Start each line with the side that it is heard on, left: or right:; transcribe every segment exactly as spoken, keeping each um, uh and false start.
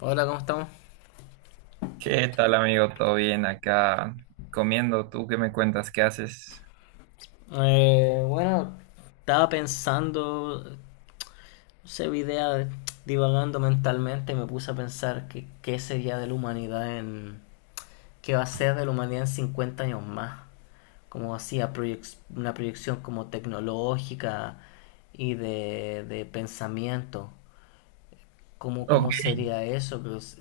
left: Hola, ¿cómo estamos?
right: ¿Qué tal, amigo? ¿Todo bien acá comiendo? ¿Tú qué me cuentas? ¿Qué haces?
left: Eh, bueno, estaba pensando, se idea de- divagando mentalmente, y me puse a pensar que qué sería de la humanidad en... qué va a ser de la humanidad en cincuenta años más. Como hacía proyec- una proyección como tecnológica y de, de pensamiento. ¿Cómo,
right: Ok,
left: cómo sería eso? Pues,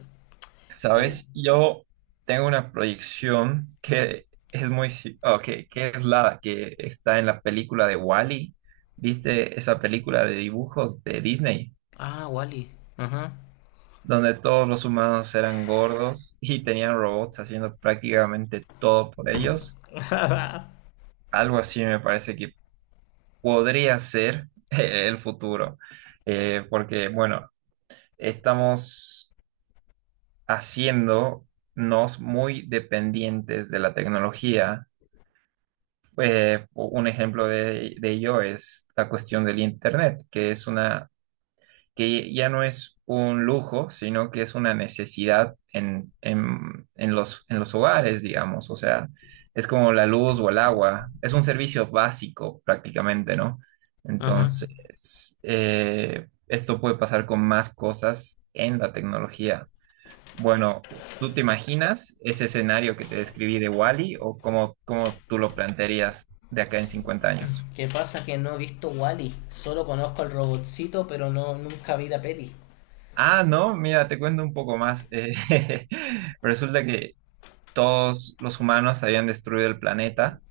left: Y...
right: sabes, yo tengo una proyección que es muy... si- Ok, que es la que está en la película de Wall-E. ¿Viste esa película de dibujos de Disney?
left: Ah, Wally. Ajá.
right: Donde todos los humanos eran gordos y tenían robots haciendo prácticamente todo por ellos. Algo así me parece que podría ser el futuro. Eh, porque, bueno... Estamos haciéndonos muy dependientes de la tecnología. Eh, un ejemplo de, de ello es la cuestión del Internet, que es una, que ya no es un lujo, sino que es una necesidad en, en, en los, en los hogares, digamos. O sea, es como la luz o el agua. Es un servicio básico prácticamente, ¿no?
left: Ajá.
right: Entonces, eh, esto puede pasar con más cosas en la tecnología. Bueno, ¿tú te imaginas ese escenario que te describí de Wally o cómo, cómo tú lo plantearías de acá en cincuenta años?
left: ¿Qué pasa? Que no he visto Wally. Solo conozco al robotcito, pero no nunca vi la peli.
right: Ah, no, mira, te cuento un poco más. Eh, resulta que todos los humanos habían destruido el planeta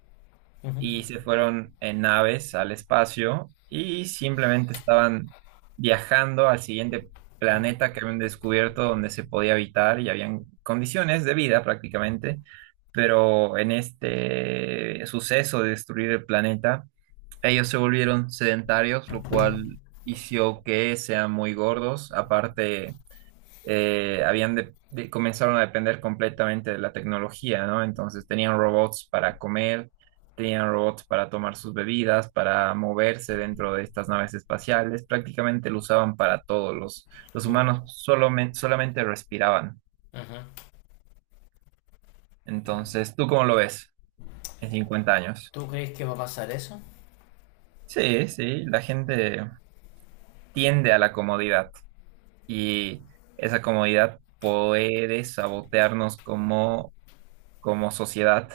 left: Ujú.
right: y se fueron en naves al espacio y simplemente estaban viajando al siguiente planeta que habían descubierto donde se podía habitar y habían condiciones de vida prácticamente, pero en este suceso de destruir el planeta, ellos se volvieron sedentarios, lo cual hizo que sean muy gordos, aparte eh, habían de- de- comenzaron a depender completamente de la tecnología, ¿no? Entonces tenían robots para comer, tenían robots para tomar sus bebidas, para moverse dentro de estas naves espaciales, prácticamente lo usaban para todo, los, los
left: Mm,
right: humanos solamente, solamente respiraban.
left: ujú.
right: Entonces, ¿tú cómo lo ves en cincuenta años?
left: ¿Tú crees que va a pasar eso?
right: Sí, sí, la gente tiende a la comodidad y esa comodidad puede sabotearnos como, como sociedad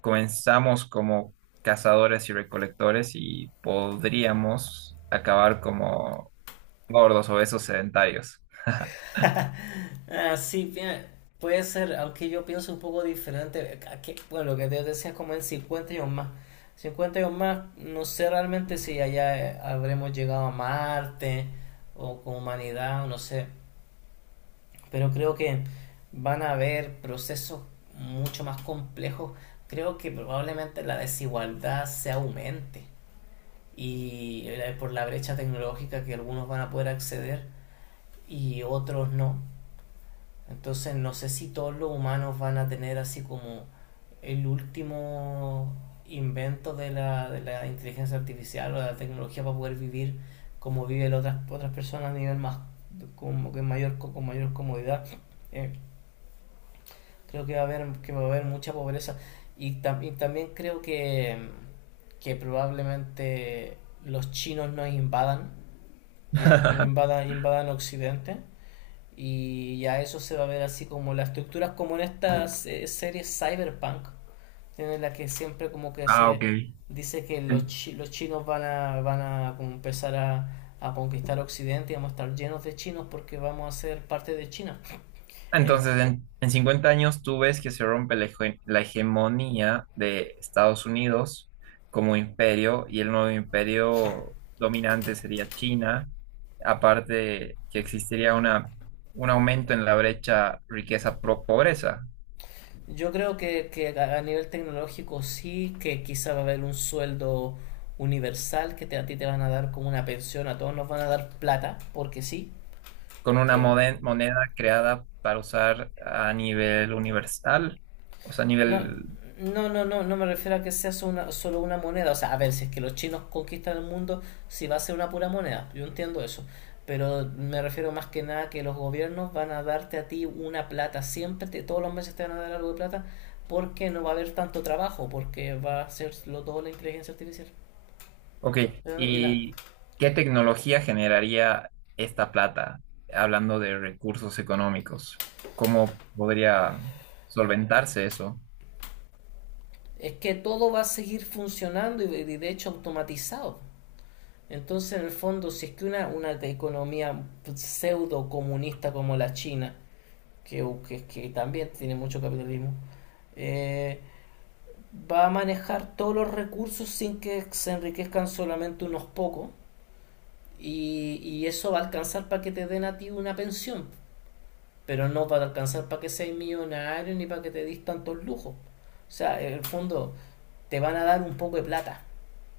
right: comenzamos como cazadores y recolectores y podríamos acabar como gordos, obesos, sedentarios.
left: Ah, sí, bien, puede ser, aunque yo pienso un poco diferente. A que- bueno, lo que te decía es como en cincuenta años más. Cincuenta años más, no sé realmente si allá eh, habremos llegado a Marte o con humanidad, no sé. Pero creo que van a haber procesos mucho más complejos. Creo que probablemente la desigualdad se aumente y eh, por la brecha tecnológica que algunos van a poder acceder y otros no. Entonces no sé si todos los humanos van a tener así como el último invento de la, de la inteligencia artificial o de la tecnología para poder vivir como viven otras, otras personas a nivel más como que mayor con mayor comodidad. Eh, Creo que va a haber, que va a haber mucha pobreza. Y, tam- y también creo que, que probablemente los chinos nos invadan y, un- y invadan, invadan Occidente. Y ya eso se va a ver así como las estructuras, como en estas eh, series Cyberpunk, en la que siempre como que
right: Ah, ok.
left: se dice que los,
right: En-
left: chi- los chinos van a, van a como empezar a, a conquistar Occidente y vamos a estar llenos de chinos porque vamos a ser parte de China.
right: Entonces, en, en cincuenta años tú ves que se rompe la, hege- la hegemonía de Estados Unidos como imperio y el nuevo imperio dominante sería China, aparte que existiría una, un aumento en la brecha riqueza-pobreza,
left: Yo creo que, que a a nivel tecnológico sí, que quizá va a haber un sueldo universal que te- a ti te van a dar como una pensión, a todos nos van a dar plata, porque sí.
right: con una
left: Eh,
right: mode- moneda creada para usar a nivel universal, o sea, a
left: no,
right: nivel...
left: no, no, no, no me refiero a que sea solo una, solo una moneda. O sea, a ver, si es que los chinos conquistan el mundo, si va a ser una pura moneda, yo entiendo eso. Pero me refiero más que nada que los gobiernos van a darte a ti una plata, siempre, te- todos los meses te van a dar algo de plata, porque no va a haber tanto trabajo, porque va a hacerlo todo la inteligencia artificial.
right: Ok, ¿y qué tecnología generaría esta plata, hablando de recursos económicos? ¿Cómo podría solventarse eso?
left: Es que todo va a seguir funcionando y y de hecho automatizado. Entonces, en el fondo, si es que una, una economía pseudo comunista como la China, que, que, que también tiene mucho capitalismo, eh, va a manejar todos los recursos sin que se enriquezcan solamente unos pocos, y, y eso va a alcanzar para que te den a ti una pensión. Pero no para alcanzar para que seas millonario ni para que te dis tantos lujos. O sea, en el fondo te van a dar un poco de plata,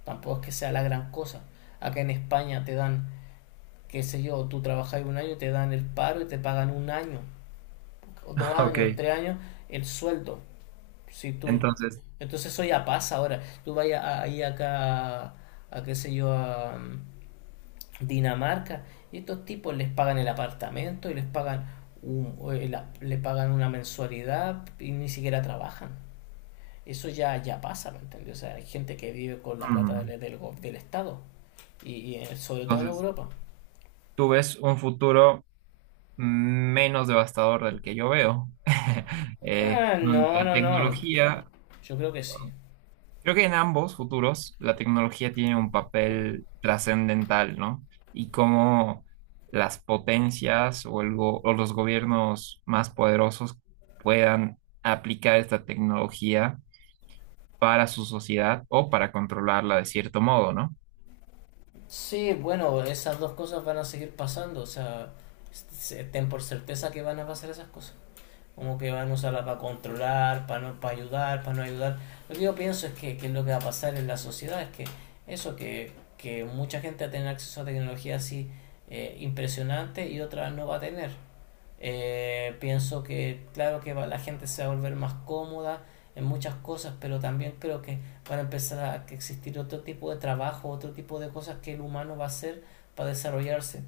left: tampoco es que sea la gran cosa. Acá en España te dan, qué sé yo, tú trabajas un año, te dan el paro y te pagan un año, dos
right: Ok,
left: años, tres años, el sueldo. Si tú,
right: entonces,
left: Entonces eso ya pasa ahora. Tú vayas ahí acá, a a qué sé yo, a, Dinamarca, y estos tipos les pagan el apartamento y les pagan, un, eh, la- le pagan una mensualidad y ni siquiera trabajan. Eso ya, ya pasa, ¿me entiendes? O sea, hay gente que vive con la plata
right: mm,
left: del, del, del Estado, y, y, eh, sobre todo en
right: entonces,
left: Europa.
right: tú ves un futuro menos devastador del que yo veo, eh,
left: Ah,
right: donde
left: no,
right: la
left: no, no.
right: tecnología...
left: Yo creo que sí.
right: Creo que en ambos futuros la tecnología tiene un papel trascendental, ¿no? Y cómo las potencias o, el go- o los gobiernos más poderosos puedan aplicar esta tecnología para su sociedad o para controlarla de cierto modo, ¿no?
left: Sí, bueno, esas dos cosas van a seguir pasando, o sea, ten por certeza que van a pasar esas cosas. Como que van a usarla para controlar, para no, para ayudar, para no ayudar. Lo que yo pienso es que, que es lo que va a pasar en la sociedad es que eso, que, que mucha gente va a tener acceso a tecnología así eh, impresionante y otra no va a tener. Eh, pienso que, claro que va- la gente se va a volver más cómoda en muchas cosas, pero también creo que van a empezar a existir otro tipo de trabajo, otro tipo de cosas que el humano va a hacer para desarrollarse.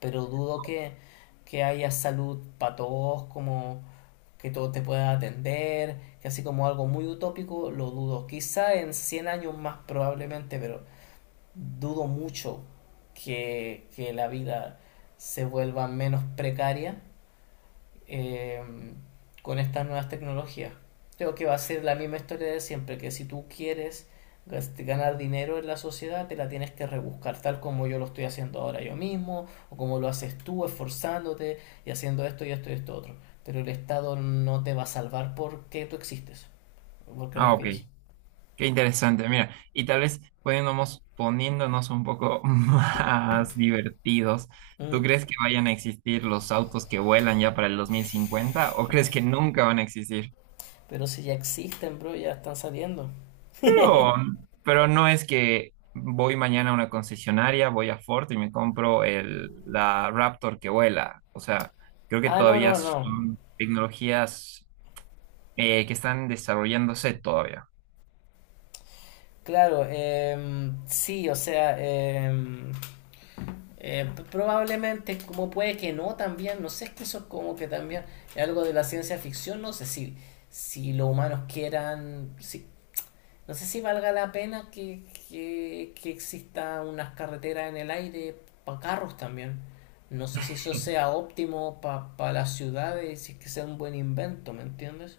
left: Pero dudo que, que haya salud para todos como que todo te pueda atender, que así como algo muy utópico, lo dudo. Quizá en cien años más probablemente, pero dudo mucho que, que la vida se vuelva menos precaria eh, con estas nuevas tecnologías. Creo que va a ser la misma historia de siempre, que si tú quieres gas- ganar dinero en la sociedad, te la tienes que rebuscar, tal como yo lo estoy haciendo ahora yo mismo, o como lo haces tú, esforzándote y haciendo esto y esto y esto otro. Pero el Estado no te va a salvar porque tú existes, porque
right: Ah, ok.
left: respiras.
right: Qué interesante, mira. Y tal vez poniéndonos, poniéndonos un poco más divertidos. ¿Tú
left: Mm.
right: crees que vayan a existir los autos que vuelan ya para el dos mil cincuenta o crees que nunca van a existir?
left: Pero si ya existen, bro, ya están saliendo.
right: Pero, pero no es que voy mañana a una concesionaria, voy a Ford y me compro el, la Raptor que vuela. O sea, creo que
left: Ah, no,
right: todavía
left: no, no.
right: son tecnologías eh, que están desarrollándose todavía.
left: Claro, em, sí, o sea, em, Eh, probablemente, como puede que no, también, no sé, es que eso es como que también es algo de la ciencia ficción, no sé si, si los humanos quieran, si, no sé si valga la pena que, que, que exista unas carreteras en el aire para carros también. No sé si eso sea óptimo para las ciudades, si es que sea un buen invento, ¿me entiendes?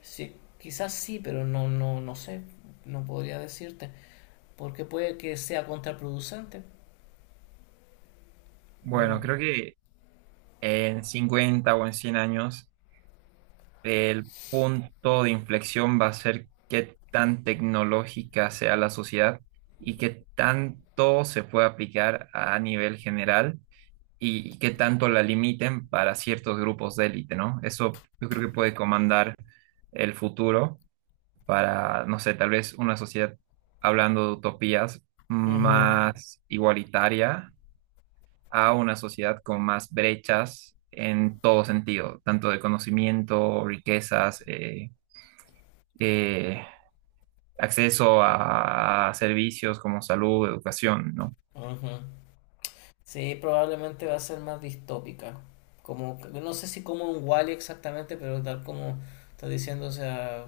left: Sí, quizás sí, pero no, no, no sé, no podría decirte, porque puede que sea contraproducente.
right: Bueno,
left: Mm.
right: creo que en cincuenta o en cien años el punto de inflexión va a ser qué tan tecnológica sea la sociedad y qué tanto se puede aplicar a nivel general y qué tanto la limiten para ciertos grupos de élite, ¿no? Eso yo creo que puede comandar el futuro para, no sé, tal vez una sociedad, hablando de utopías,
left: Ujú.
right: más igualitaria a una sociedad con más brechas en todo sentido, tanto de conocimiento, riquezas, eh, eh, acceso a, a servicios como salud, educación, ¿no?
left: Ajá. Sí, probablemente va a ser más distópica. Como, no sé si como un Wall-E exactamente, pero tal como estás diciendo, o sea,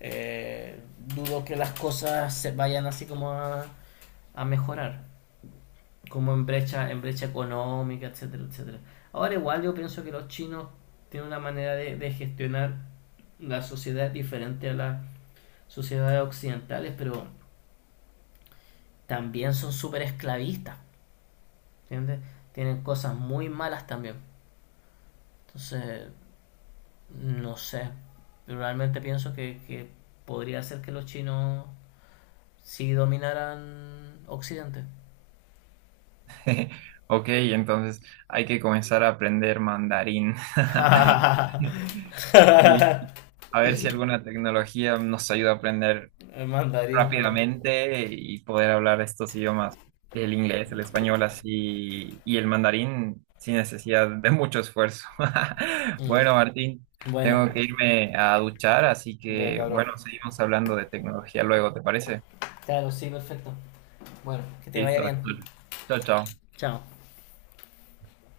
left: eh, dudo que las cosas se vayan así como a, a mejorar, como en brecha, en brecha económica, etcétera, etcétera. Ahora igual yo pienso que los chinos tienen una manera de, de gestionar la sociedad diferente a las sociedades occidentales, pero también son súper esclavistas, ¿entiendes? Tienen cosas muy malas también. Entonces, no sé. Realmente pienso que, que podría ser que los chinos sí dominaran Occidente.
right: Ok, entonces hay que comenzar a aprender mandarín. Y a ver si alguna tecnología nos ayuda a aprender
left: El mandarín, claro.
right: rápidamente y poder hablar estos idiomas, el inglés, el español así y el mandarín sin necesidad de mucho esfuerzo.
left: Mm.
right: Bueno, Martín,
left: Bueno,
right: tengo que irme a duchar, así
left: bien,
right: que
left: cabrón.
right: bueno, seguimos hablando de tecnología luego, ¿te parece?
left: Claro, sí, perfecto. Bueno, que te vaya
right: Listo.
left: bien.
right: Chao, chao.
left: Chao.